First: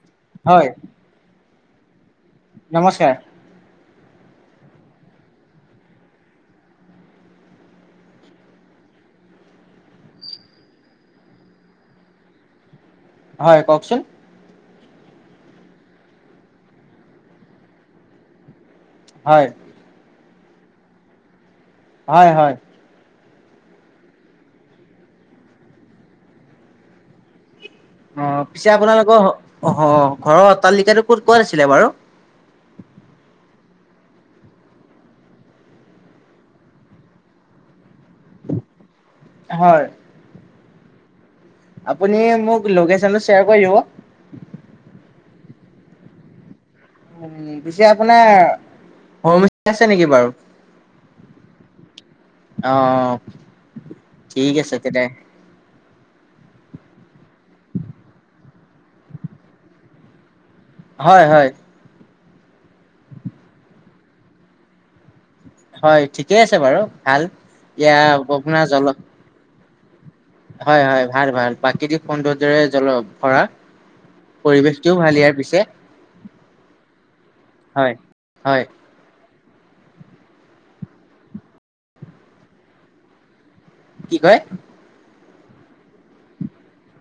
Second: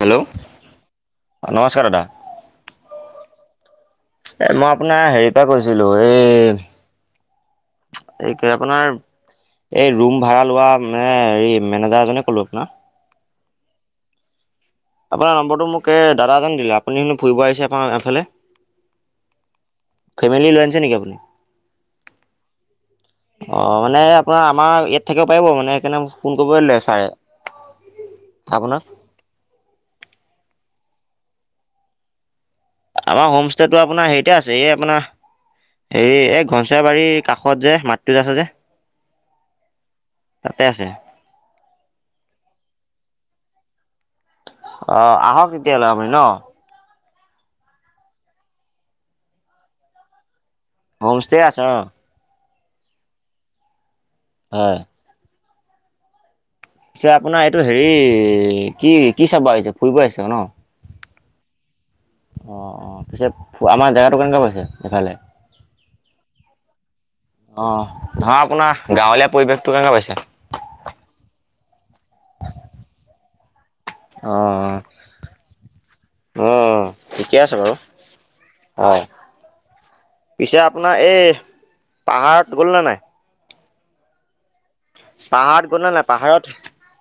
Hello হয় নমস্কাৰ দাদা। নমস্কাৰ। এ মই আপোনাৰ হেৰি পৰা কৈছিলো এই এই কে আপোনাৰ এই ৰুম ভাড়া লোৱা মানে হেৰি মেনেজাৰ এজনে ক'লো আপোনাৰ হয় কওকচোন। আপোনাৰ নম্বৰটো মোক এ দাদা এজনে দিলে, আপুনি ফুৰিব আহিছে আপোনাৰ এফালে। হয়। ফেমিলি লৈ আনিছে নেকি আপুনি? হয় হয়। অ মানে আপোনাৰ আমাৰ ইয়াত থাকিব পাৰিব মানে সেইকাৰণে ফোন কৰিব দিলে ছাৰে। [unintelligible] অ পিছে আপোনাক আপোনালোকৰ আহ ঘৰৰ অত্তালিকাটো ক'ত কোৱা আাছিলে বাৰু? আমাৰ হোমষ্টেটো আপোনাৰ হেৰিতে আছে, এই আপোনাৰ হেৰি এই ঘনচৰা বাৰীৰ কাষত যে মাতটোত আছে যে, হয়। তাতে আছে। আপুনি মোক লোকেশচনটো শ্বেয়াৰ কৰিব দিব। [unintelligible] অহ আহক এতিয়া হলে আপুনি ন। পিছে আপোনাৰ হ আছে নেকি বাৰু? [unintelligible] হোমষ্টে আছে অ। অ ঠিক আছে হয় তেনে। পিছে আপোনাৰ এইটো হেৰি কি কি চাব আহিছে ফুৰিব আহিছে ন? [unintelligible] হয় হয়। অ অ। পিছে আমাৰ জেগাটো কেনেকা পাইছে এইফালে? হয় ঠিকেই আছে বাৰু ভাল অ এয়া ধৰা আপোনাৰ জল গাঁৱলীয়া পৰিৱেশটো কেনেকে পাইছে? হয় হয় ভাল ভাল প্ৰাকৃতিক সৌন্দৰ্যৰে জল ভৰা। পৰিৱেশটোও ভাল ইয়াৰ পিছে। অঁ ঠিকে আছে বাৰু হয় হয় অঁ। পিছে আপোনাৰ এই পাহাৰত গ'লনে নাই? কি কয়? পাহাৰত গলা নাই পাহাৰত? [unintelligible]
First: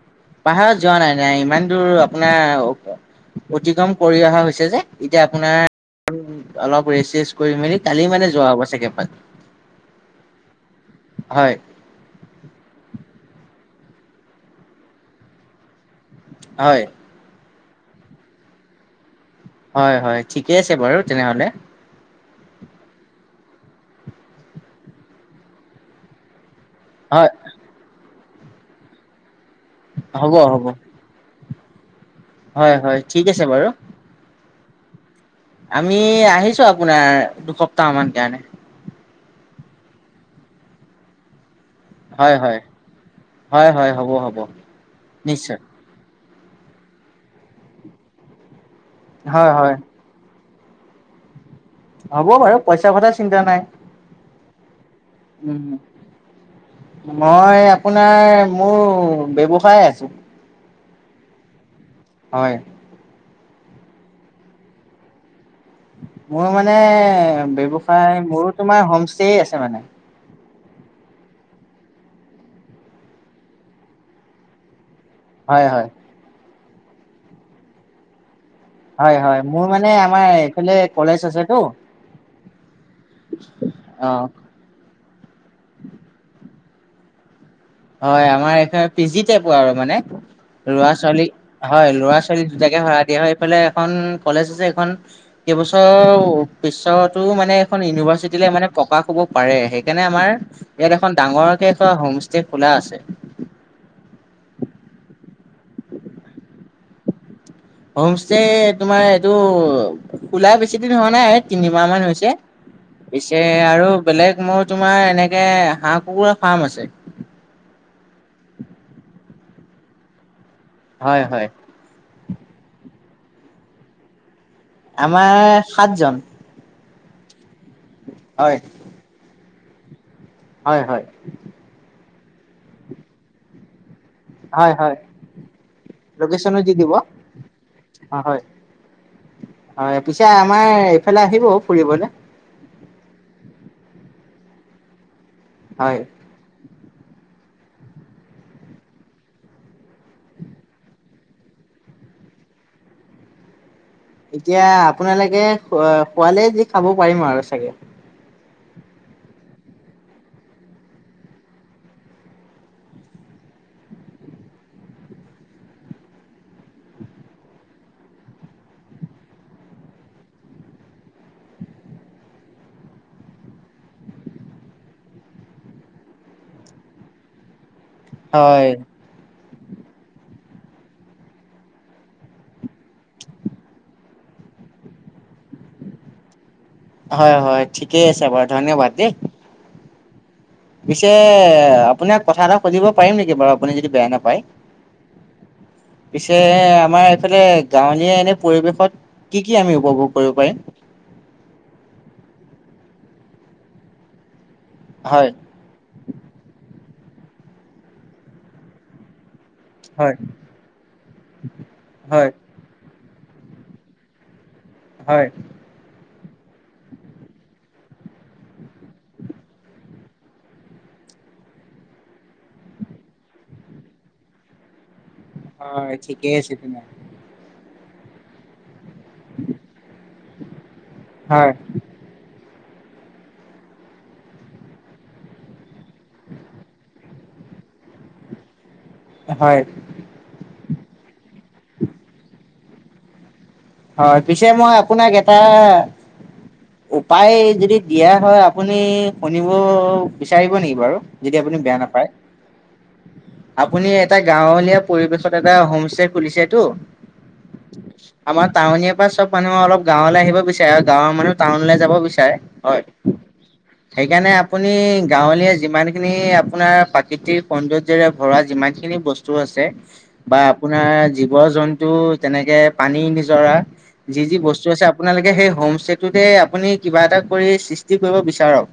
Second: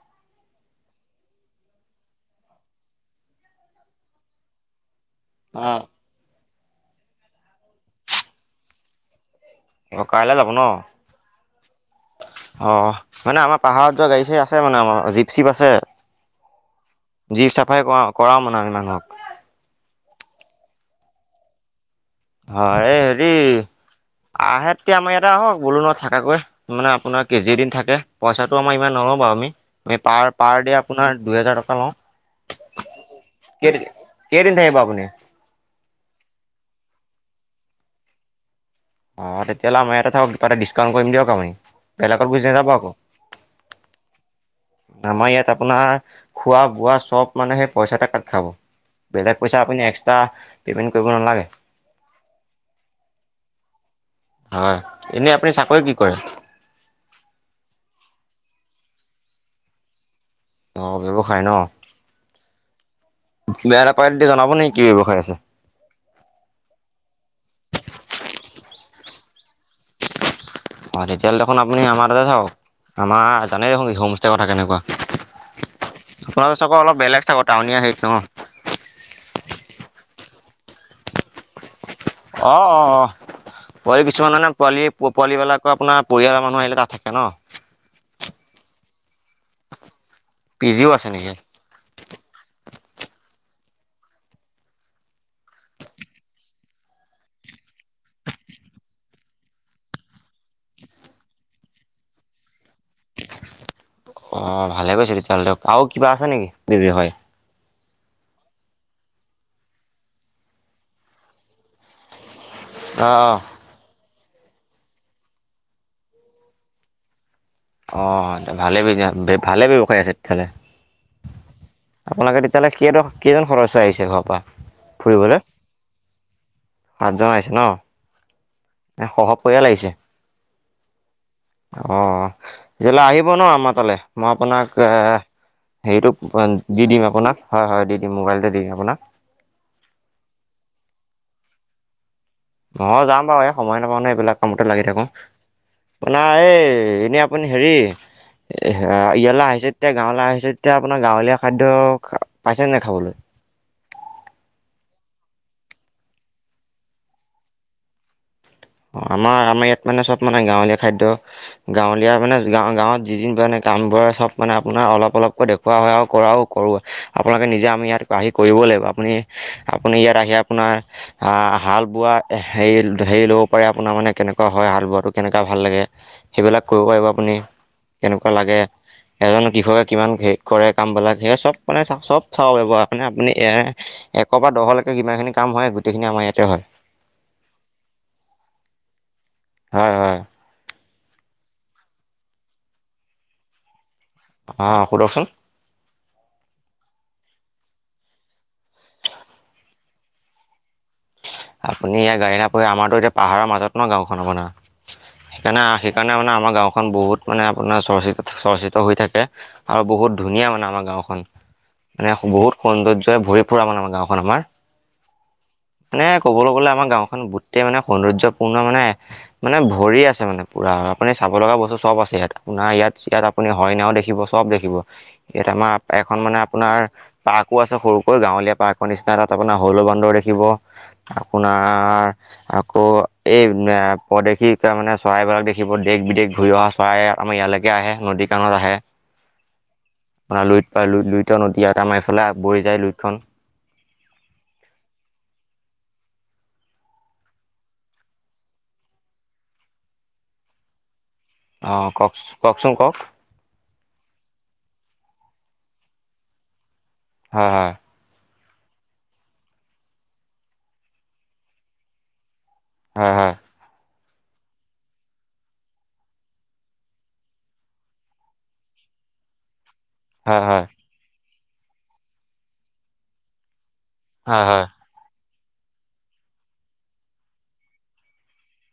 পাহাৰত যোৱা নাই নাই। ইমান দূৰ আপোনাৰ অতিক্ৰম কৰি অহা হৈছে যে। এতিয়া অ'। আপোনাৰ অলপ ৰেষ্ট চেচ কৰি মেলি কালি মানে যোৱা হ'ব চাগে। অ কাইলে যাব ন? হয় অ মানে আমাৰ পাহাৰত যোৱা গাড়ী চাৰি আছে মানে, আমাৰ জীপ চিপ আছে। হয়। জীপ চাফাৰি কৰা কৰাও মানে আমি মানুহক। হয় হয় ঠিকে আছে বাৰু তেনেহলে। হয় হেৰি আহে তে আমাৰ ইয়াতে আহক বোলো নহ থাকাকৈ। [unintelligible] মানে আপোনাৰ হয় কেজি দিন থাকে পইচাটো আমাৰ ইমান নলওঁ বাৰু আমি। প হ'ব হ'ব পাৰ আপোনাৰ দুহেজাৰ টকা লওঁ। [unintelligible] হয় হয় ঠিক আছে বাৰু। কেই [unintelligible] আমি আহিছো আপোনাৰ, দুসপ্তাহ মান কাৰণে। অ', তেতিয়াহলে আমাৰ ইয়াতে থাকক কিবা এটা ডিছকাউণ্ট কৰিম দিয়ক আমি। বেলেগত হয় গুচি হয় নাযাব আকৌ, হয় হয় হ'ব হ'ব আমাৰ নিশ্চয় ইয়াত আপোনাৰ খোৱা বোৱা চব মানে সেই পইচাতে কাট খাব, বেলেগ হয় পইচা হয় আপুনি এক্সট্ৰা পেমেণ্ট কৰিব নালাগে। হ'ব বাৰু পইচাৰ কথা চিন্তা নাই। হয়। এনেই আপুনি উম, চাকৰি কি কৰে মই আপোনাৰ, মোৰ ব্যৱসায় আছে। অ', ব্যৱসায় ন? হয়। বেয়া নাপায় যদি তজনাব নেকি কি ব্যৱসায় আছে? মোৰ মানে ব্যৱসায় মোৰো তোমাৰ হোম ষ্টেই আছে মানে। অ' তেতিয়াহ'লে দেখোন আপুনি আমাৰ তাতে থাকক। আমাৰ জানেই দেখোন হোম ইষ্টেৰ কথা কেনেকুৱা হয় হয়। তোমাৰ চক অলপ বেলেগ চাব টাউনীয়া হেৰিটো ন। হয় হয় মোৰ মানে আমাৰ এইফালে কলেজ আছেতো। অ' অ' অ' পোৱালি অ কিছুমান মানে পোৱালি পোৱালিবিলাকৰ আপোনাৰ পৰিয়ালৰ মানুহ আহিলে তাত থাকে ন। হয় আমাৰ এখন পি জিতে পোৱা আৰু মানে। পি জিও আছে ল'ৰা-ছোৱালী নেকি? হয় ল'ৰা-ছোৱালী দুটাকে সৰাই দিয়া হয় ইফালে এখন কলেজ আছে। এখন কেইবছৰ পিছতো মানে এখন ইউনিভাৰ্চিটিলে মানে প্ৰকাশ হ'ব পাৰে। সেইকাৰণে আমাৰ ইয়াত এখন ডাঙৰকে এ হোম অ ভালে কৈছে তেতিয়াহলে আৰু কিবা আছে নেকি বিষয় হোমষ্টে তোমাৰ এইটো খোলা বেছি দিন হোৱা নাই তিনিমাহ মান হৈছে। অ', পিছে আৰু বেলেগ মোৰ তোমাৰ এনেকে হাঁহ কুকুাৰ ফাৰ্ম আছে। অ ভালে ভালে ব্যৱসায় আছে তেতিয়া হ'লে। হয় হয় আপোনালোকে তেতিয়াহ'লে কেইজন কেইজন সদস্য আহিছে ঘৰৰ পৰা। আমাৰ ফুৰিবলৈ? সাতজন। সাতজন আহিছে ন। হয় এ সহ পৰিয়াল আহিছে। হয় হয়। তেতিয়াললে আহিব ন আমাৰ তালৈ মই হয় আপোনাক। হয় হেৰিটো লোকেশ্যনো দি দিব দিম আপোনাক হয় হয় দি দিম অ হয় মোবাইলতে দিম আপোনাক। হয় পিছে আমাৰ এইফালে আহিব ফুৰিবলে। অ' যাম বাৰু এই সময় নাপাওঁ ন। এইবিলাক কামতো লাগি থাকো হয় আপোনাৰ এই। এনেই আপুনি হেৰি ইয়ালৈ আহিছে যেতিয়া গাঁৱলৈ আহিছে যেতিয়া আপোনাৰ গাঁৱলীয়া খাদ্য পাইছেনে নাই খাবলৈ। এতিয়া আপোনালোকে খোৱালে যি খাব পাৰিম আৰু চাগে। আমাৰ আমাৰ ইয়াত মানে চব মানে গাঁৱলীয়া খাদ্য গাঁৱলীয়া মানে গা গাঁৱত যি যি কৰে- ামবোৰে চব মানে আপোনাৰ অলপ টাউনবোৰে চব মানে আপোনাৰ অলপ অলপকৈ দেখোৱাও আৰু কৰাও কৰোঁ। আপোনালোকে নিজে আমি ইয়াত আহি কৰিব। চব কৰিব লাগিব আপুনি আপুনি ইয়াত আহি আপোনাৰ আ হাল বোৱা সেই সেই লব প আপোনাৰ মানে কেনেকুৱা হয়। হাল বোৱাটো কেনেকুৱা ভাল লাগে? সেইবিলাক কৰিব পাৰিব আপুনি। কেনেকুৱা লাগে হয় এজন। কৃষকে কিমান হে কৰে কামবিলাক সেয়া চব মানে চা চব চাব পাৰিব মানে আপুনি এক'বাত দহৰলৈকে কিমান খিনি কাম হয় গোটেইখিনি আমাৰ ইয়াতে হয়। হয় হয় ঠিকেই আছে বাৰু ধন্যবাদ দেই। হয় হয় পিছে আপোনাক কথা এটা সুধিব পাৰিম নেকি বাৰু আপুনি যদি বেয়া নাপায় অ সুধকচোন। পিছে আমাৰ এইফালে গাঁৱলীয়া এনে পৰিৱেশত কি কি আমি উপভোগ কৰিব পাৰিম। আপুনি ইয়াত গাড়ী নাপাৰে আমাৰতো এতিয়া পাহাৰৰ মাজত নহ গাঁওখন মানে হয় সেইকাৰণে সেইকাৰণে মানে আমাৰ গাঁওখন বহুত মানে আপোনাৰ চৰ্চিত চৰ্চিত হৈ থাকে। আৰু হয় বহুত ধুনীয়া মানে আমাৰ গাঁওখন মানে হয় বহুত সৌন্দৰ্য্য ত ভৰিপৰা আমাৰ আমাৰ গাঁওখন আমাৰ। হয়। মানে ক'বলৈ গ'লে আমাৰ গাঁওখন গোটেই মানে সৌন্দৰ্য্যপূৰ্ণ মানে মানে ভৰি আছে মানে। আপুনি চাব লগা বস্তু চব আছে ইয়াত আপোনাৰ ইয়াত ইয়াত আপুনি হৰিনাও দেখিব চব দেখিব। ইয়াত আমাৰ হয় এখন ঠিকেই মানে আছে আপোনাৰ তেনে পাৰ্কো আছে সৰুকৈ গাঁৱলীয়া পাৰ্ক। মোৰ নিচিনা তাত আপোনাৰ হলৌ বান্দৰ দেখিব হয় আপোনাৰ আকৌ এই পদেশী মানে চৰাইবিলাক দেখিব দেশ বিদেশ ঘূৰি অহা চৰাই। আমাৰ ইয়ালৈকে আহে নদী কাণত আহে। হয় আপোনাৰ লুইত পায় লুই লুইত নদী এটা মাৰিফালে বই যায় লুইতখন। হয় পিছে মই আপোনাক এটা উপায় যদি দিয়া হয় আপুনি শুনিব বিচাৰিব নেকি বাৰু। যদি আপুনি অ বেয়া নাপায় কওক কওকচোন কওক আপুনি এটা গাঁৱলীয়া পৰিবেশ। তত এটা হোম ষ্টে খুলিছে তটো। হয় হয়। আমাৰ টাউনিয়া পৰা চব মানুহে অলপ গাঁৱলৈ আহিব বিচাৰে আৰু গাঁৱৰ মানুহ টাউনলৈ যাব বিচাৰে। হয়। সেইকাৰণে আপুনি গাঁৱলীয়া যিমানখিনি আপোনাৰ প্ৰাকৃতিক সৌন্দ্যৰে ভৰা যিমানখি বস্তু আছে। বা হয় হয় আপোনাৰ জীৱ জন্তু তেনেকে পানী নিজৰা। যি যি হয় হয় বস্তু আছে আপোনালোকে সেই হোম ষ্টেটোতে আপুনি কিবা এটা কৰি সৃষ্টি কৰিব বিচাৰক।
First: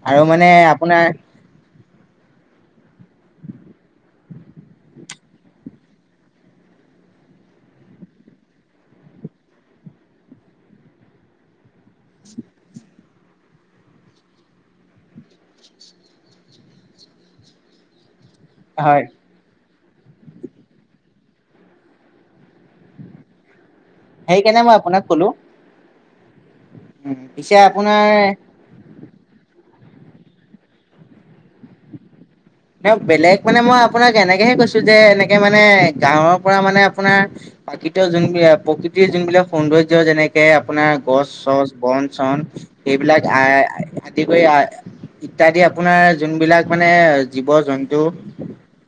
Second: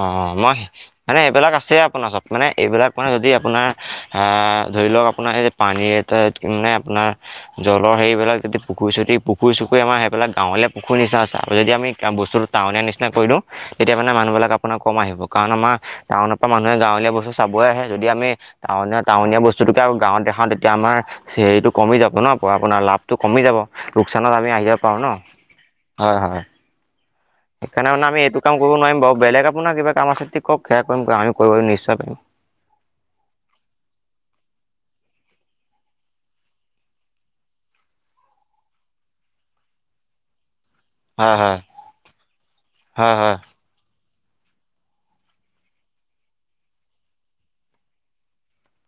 অ আৰু মানে মই আপোনাৰ মানে এইবিলাক আছে আপোনাৰ চব মানে এইবিলাক মানে যদি আপোনাৰ আহ। ধৰি লওক আপোনাৰ এই পানীৰ এটা মানে আপোনাৰ জলৰ হেৰিবিলাক যদি পুখুৰী- চুতি পুখুৰী- চুখুৰী আমাৰেই সেই গাঁৱলে পুখুৰ নিচ আছে যদি আমি বস্তটো টাউনিয়া নিচিনা কৰি দিওঁ তেতিয়া মানে মানুহবিলাক। আপোনাৰ কম আহিব কাৰণ আমাৰ টাউনৰ পৰা মানুহে গাঁৱলীয়া বস্তু চাবই আহে যদি আমি টাউন হয় টাউনীয়া বস্তু। যটুকে আৰু গাঁৱত দেখা তেতিয়া আমাৰ চেৰিটো কমি যাব ন আপোনাৰ লাভটো কমি যাব। লোকচানত আমি সেইকাৰণে আহিয়ে মই পাৰোঁ আপোনাক ন কলো হয় হয়। উম পিছে আপোনাৰ সেইকাৰণে আমি এইটো কাম কৰিব নোৱাৰিম বাৰু। বেলেগ আপোনাৰ কিবা কাম আছে ঠিক কওক, সেয়া কৰিম আমি কৰিব নিশ্চয় পাৰিম। ন বেলেগ মানে মই আপোনাক এনেকেহে কৈছো যে এনেকে মানে গাঁৱৰ পৰা মানে আপোনাৰ। প্ৰাকৃত যোনবাক প্ৰকৃতিৰ যোনবিলাক সৌন্দৰ্য যেনেকে। আপোনাৰ গছ হয় হয় -চছ, বন- চন এইবিলাক হয় আই আদি কৰি আহ ইত্যাদি আপোনাৰ যোনবিলাক মানে জীৱ জন্তু।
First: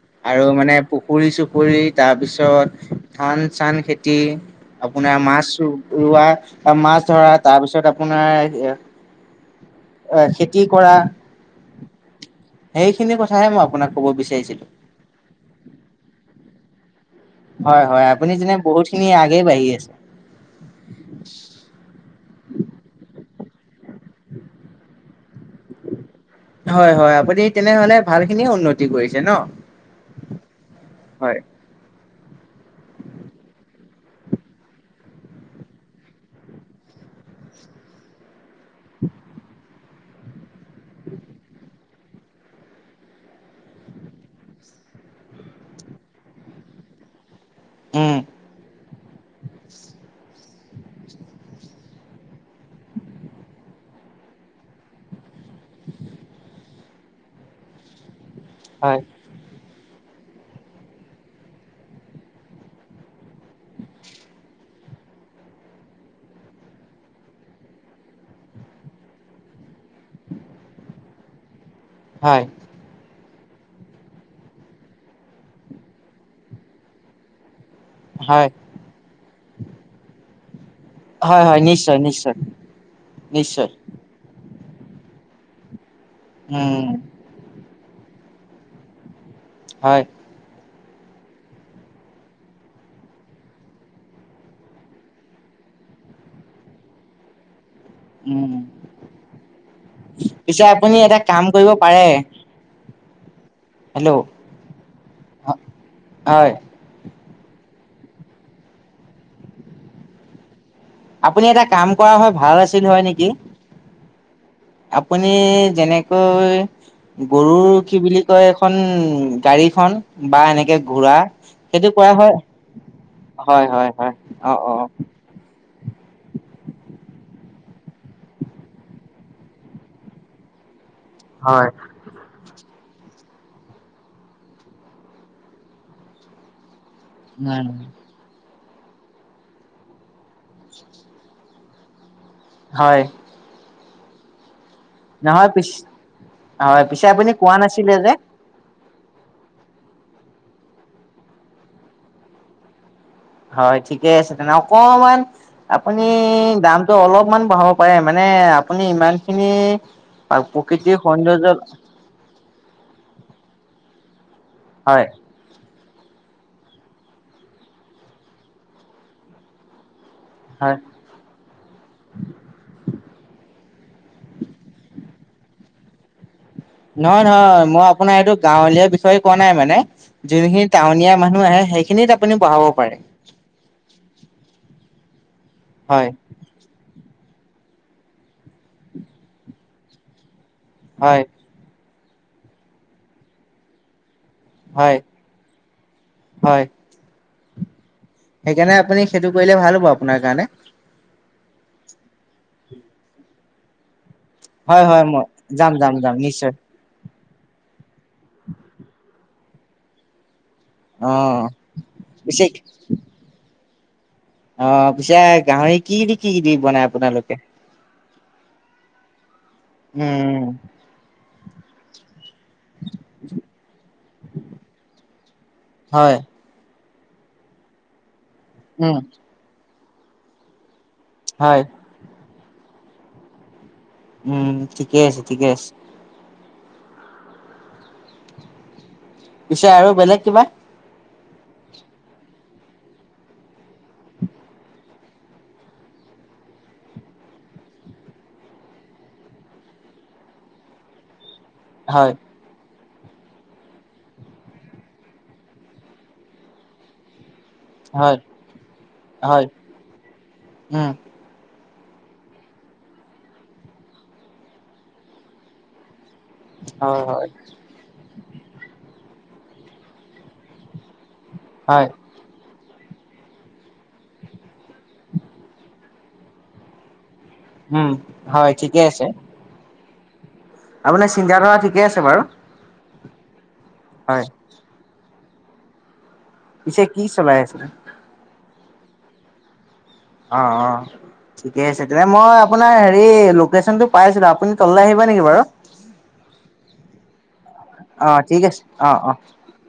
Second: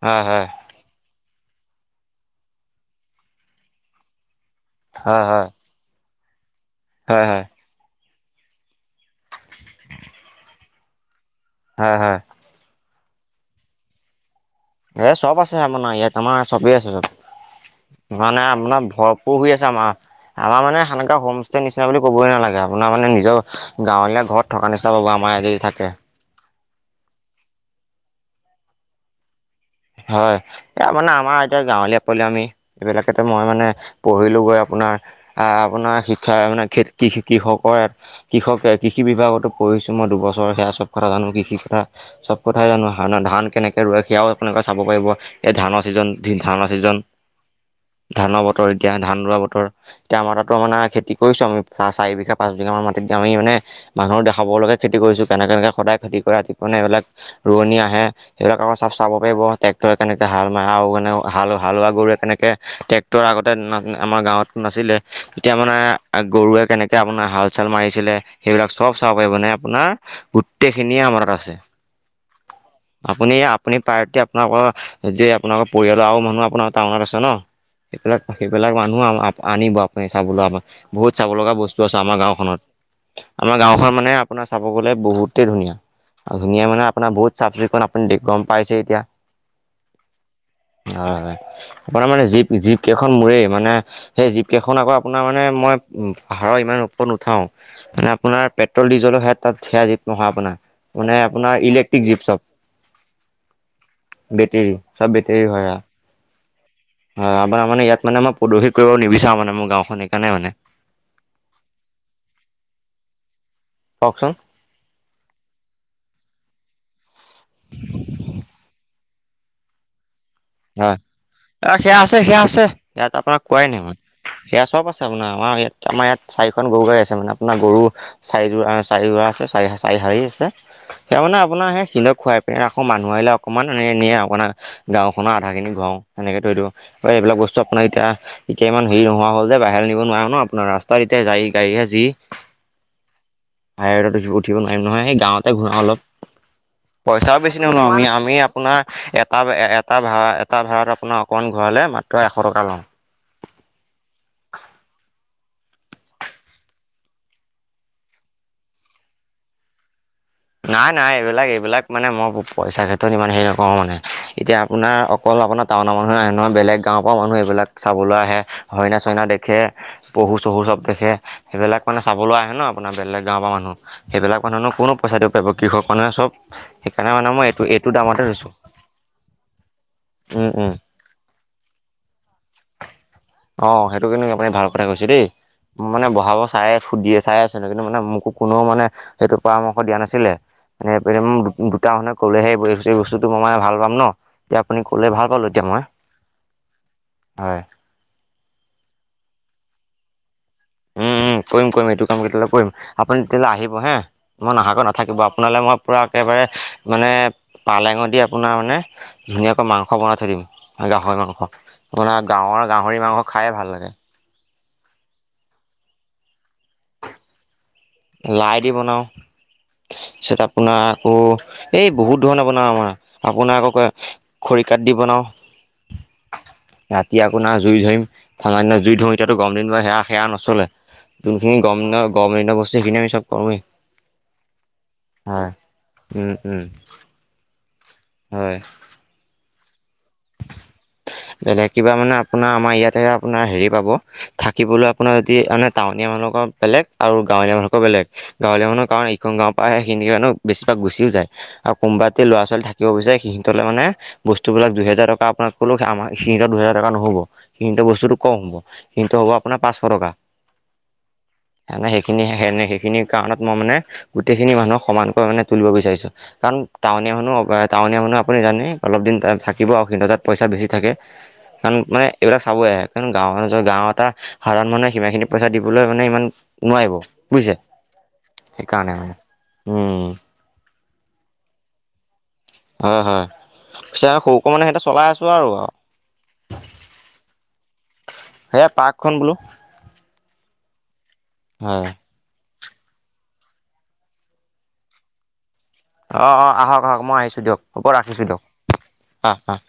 হয় আৰু হয় মানে পুখুৰী চো কৰি তাৰপিছত ধান -চান খেতি, আপোনাৰ হয় হয় মাছ ৰো -ৰোৱা মাছ হয় হয় ধৰা, হয় তাৰপিছত আপোনাৰ এ এ খেতি কৰা হয় হয়। সেইখিনি কথাহে মই আপোনাক ক'ব বিচাৰিছিলো। এ চব আছে আমানাৰ ইয়াত আমাৰ চবেই আছে চব। হয় হয় আপুনি মানে যেনে আপোনাৰ বহুতখিনি ভৰপূৰ আগে হৈ বাঢ়ি আমাৰ আছে। আমাৰ মানে সেকা হোম ষ্টে নিচনা বুলি ক'বই নালাগে আপোনাৰ মানে নিজৰ। গাঁৱলীয়া ঘৰত থকা নিচিনা পাব আমাৰ আজ থাকে। হয় হয় আপুনি তেনেহলে ভালখিনি উন্নতি কৰিছে ন? হয় এ মানে আমাৰ হয়। এতিয়া গাঁৱলীয়া। পলিমি এইবিলাক এতে মই মানে পঢ়িলোঁ গৈ আপোনাৰ আপোনাৰ শিক্ষা মানে কি। কৃষকৰ কৃষকে কৃষি বিভাগতো পঢ়িছো মই দুবছৰ সেয়া চব কথা জানো কৃষিৰ কথা। চব কথাই জানো ধান কেনেকে ৰোৱে সেয়াও। এনেকে চাব পাৰিব এই ধানৰ চিজন ধানৰ চিজন উম ধানৰ বতৰ। এতিয়া ধান লোৱা বতৰ, এতিয়া আমাৰ তাতো মানে খেতি কৰিছো আমি চাৰি বিঘা পাঁচ বিঘা মান মাটিত দ আমি মানে মানুহৰ দেখাব লগে খেতি কৰিছো। কেনেক কেনেকে সদায় খেতি কৰে ৰাতিপে এইবিলাক ৰোৱনী আহে সেইবিলাক আকৌ চফ হয় চাব। পাৰিব, টেক্টৰে কেনেকে হাল মাৰা আৰু নে হাল হালোৱা গৰুৱে কেনেকে ট্ৰেকটৰ আগতে না আমাৰ গাঁৱত নাছিলে তেতিয়া মানে গৰুৱে কেনেকে আপোনাৰ হাল চাল মাৰিছিলে সেইবিলাক চব চাব। মানে আপোনাৰ গোটেই খিনিয়ে আমাৰ তাত আছে। হয়। আপুনি আপুনি পাৰে আপোনালোকৰ যে আপোনালোকৰ পৰিয়ালৰ আৰু মানুহ আপোনাৰ টাউনত আছে ন? হয় সেইবিলাক-সেইবিলাক মানুহ আনিব আপুনি চাবলৈ আমাক। বহুত চাব হয় লগা হয় বস্তু আছে নিশ্চয় আমাৰ নিশ্চয় গাওঁখনত, আমাৰ নিশ্চয় গাঁওখন মানে আপোনাৰ চাব গ'লে বহুতেই ধুনীয়া, আৰু ধুনীয়া উম মানে আপোনাৰ বহুত চাফ চিকুণ আপুনি দেখুৱাম গ'ম পাইছে এতিয়া। হয়। হয়, হয় আপোনাৰ মানে জীপ-জীপ কেইখন মোৰেই মানে, সেই জীপ কেইখন আকৌ আপোনাৰ মানে মই পাহাৰৰ ইমান ওপৰত নুঠাওঁ। মানে উম আপোনাৰ পেট্ৰল ডিজেলো সেইয়া [unintelligible] নহয় আপোনাৰ। পিছে আপুনি এটা মানে কাম আপোনাৰ কৰিব পাৰে ইলেক্ট্ৰিক জীপ চব। হেল্ল' বেটেৰী, চব বেটেৰীৰ হয় আউ। হয় হয় আমাৰ মানে ইয়াত মানে মই প্ৰদূষিত কৰিব নিবিচাৰো মানে মোৰ গাঁওখন সেইকাৰণে মানে। আপুনি এটা কাম কৰা হয় ভাল আছিল হয় নেকি? কওকচোন। আপুনি যেনেকৈ, গৰুৰ কি বুলি কয় এখন গাড়ীখন বা এনেকে হয় ঘোঁৰা, সেইটো সেয়া কৰা আছে হয়, সেয়া আছে ইয়াত হয়, মই হয়, হয়, অ', সেয়া অ', চব আছে অ', গৰু নাই, আমাৰ ইয়াত আম ইয়াত চাৰিখন গৰু গাড়ী আছে। মানে আপোনাৰ গৰু চাৰিযোৰা-চাৰিজোৰা আছে চাৰি-চাৰি হাৰি আছে। সেই মানে আপোনাৰ হয়। সেই শিলক খুৱাই পিনে আকৌ মানুহ আহিলে অকনমান এনে আপোনাৰ গাওঁ [unintelligible] খিনি ঘওওঁ সেনেকে থৈ দিওঁ এইবিলাক বস্তু উম আপোনাক এতিয়া এতিয়া ইমান হেৰি নোহোৱা হল যে বাহিৰৰ নিব নোৱাৰে ন আপোনাৰ ৰাস্তাত এতিয়া যায় গাড়ীহে যি হয়। [unintelligible] দিব নোৱাৰিম নহয় সেই গাঁৱতে ঘূৰাও অলপ, হয় পিছে আপুনি পইচাও কোৱা বেছি নলওঁ নাছিলে যে আমি-আমি আপোনাৰ এটা ভ এটা ভাড়া এটা ভাড়াত আপোনাৰ অকমান ঘূৰালে মাত্ৰ এশ টকা লওঁ। হয় ঠিকে আছে তেনে অকমান, আপুনি দামটো অলপমান বঢ়াব পাৰে মানে এ আপুনি ইমান খিনি নাই প্ৰকৃতিৰ নাই সৌন্দৰ্য এইবিলাক-এইবিলাক মানে মই পইচা ক্ষেত্ৰত ইমান হেৰি নকৰো মানে, এতিয়া আপোনাৰ হয় অকল আপোনাৰ টাউনৰ মানুহে ন বেলেগ গাঁৱৰ পৰা মানুহ এইবিলাক চাবলৈ আহে, হৰিনা চৰিণা দেখে পহু চহু হয় চব দেখে, সেইবিলাক মানে চাবলৈ আহে ন আপোনাৰ বেলেগ গাঁওৰ পৰা মানুহ, সেইবিলাক মানুহনো কোনো পইচাটো পাব কৃষক মানুহে চব সেইকাৰণে নহয় মানে এইটো নহয় মই আপোনাৰ দামতে এইটো লৈছোঁ গাঁৱলীয়া বিষয়ে কোৱা নাই মানে, উম উম। যোনখিনি টাউনীয়া মানুহ সেইখিনিত আপুনি বহাব পাৰে। অ', সেইটো কিন্তু আপুনি ভাল কথা কৈছে দে, মানে হয় বহাব চাই সুধি আছে চাই আছে [unintelligible] মোকো কোনেও মানে সেইটো পৰামৰ্শ দিয়া নাছিলে হয় [unintelligible] তেও মানে ক'লে সেই [unintelligible] বস্তুটো মই মানে ভাল পাম ন। এতিয়া আপুনি হয় ক'লে ভাল পালোঁ এতিয়া মই হয় হয় [unintelligible] সেইকাৰণে আপুনি সেইটো কৰিলে ভাল হ'ব আপোনাৰ কাৰণে উম উম কৰিম কৰিম এইটো কাম কেতিয়াহলে কৰিম আপুনি তেতিয়াহলে আহিব হা [unintelligible] মই নাহাকৈ হয় হয় নাথাকিব মই আপোনালৈ যাম মই যাম পোৰা যাম একেবাৰে নিশ্চয় মানে পালেঙ দি আপোনাৰ মানে [unintelligible] ধুনীয়াকৈ মাংস বনাই থৈ দিম অ গাহৰি অ মাংস আপোনাৰ পিছে গাঁৱৰ গাহৰি মাংস খায়ে ভাল লাগে [inaudible] অ পিছে গাহৰি কি দি কি কি দি বনাই আপোনালোকে লাই দি বনাও পিছত উম আপোনাৰ আকৌ এই বহুত ধৰনে আমাৰ আপোনাক আকৌ খৰিকাত দি বনাওঁ হয় ৰাতি আপোনাৰ জুই ধৰিম ঠাণ্ডাৰ দিনত জুই উম ধোওঁ এতিয়ো গম দিন ব সেয়া সেয়া নচলে যোনখিনি হয় গৰম গৰম বস্তু সেইখিনি চব কৰোয়ে উম ঠিকেই আছে ঠিকে আছে উম [inaudible] হয় পিছে আৰু বেলেগ কিবা বেলেগ কিবা মানে আপোনাৰ আমাৰ ইয়াতে আপোনাৰ হেৰি পাব থাকিবলৈ আপোনাৰ যদি মানে টাউনীয়া মানুহৰ বেলেগ আৰু গাঁৱলীয়া মানুহ [unintelligible] ভালকৈ বেলেগ গাঁলীয়া মানুহ কাৰণ ইখন গাঁৱৰ পৰা আহে সেইখিনে ন বেছিভাগ গুচিও যায় আৰু কোনোবা হয় এটি ল'ৰা ছোৱালী থাকিব বিচাৰে সিহতলে মানে বস্তুবিলাক যোনে দুহেজাৰ টকা আপোনাক ক আমাৰ সিহঁতক দুহেজাৰ টকা নহ'ব কিন্তু বস্তুটো হয় কম হ'ব কিন্তু হ'ব হয় আপোনাৰ পাঁচশ টকা উম সে সেইখিনি সেইখিনি কাৰণত মই মানে গোটেইখিনি মানুহ সমানকৈ মানে তুলিব বিচাৰিছো কাৰণ হয় টাউনীয়া হয় মানুহ টাউনীয়া মানুহ আপুনি জানে অলপ দিন থাকে সিবোৰ অসীণতাত পইচা বেছি থাকে কাৰণ হয় মানে এইবিলাক [unintelligible] চাব আহে কাৰ গাঁৱৰ গাও এটা সাধাৰণ মানুহে সিমানখিনি পইচা দিবলৈ মানে ইমান নোৱাৰিব [unintelligible] বুইজে উম হয় ঠিকে সেইকাৰণে আছে উম আপোনাৰ চিন্তা ধাৰা ঠিকে আছে বাৰু হয় হয় পিছে হয় সৰুকো মানে সিহঁতে চলাই আছোঁ আৰু পিছে কি চলাই আছিলে হে পাৰ্কখন বোলো অ অ ঠিকে আছে হয় তেনে মই আপোনাৰ হেৰি লোকেশ্যন টো পাইছিলো আপুনি তললৈ আহিব নেকি বাৰু অ অ আহক আহক মই আহিছোঁ দিয়ক হ'ব অ ৰাখিছোঁ দিয়ক ঠিক আছে অ অ [inaudible]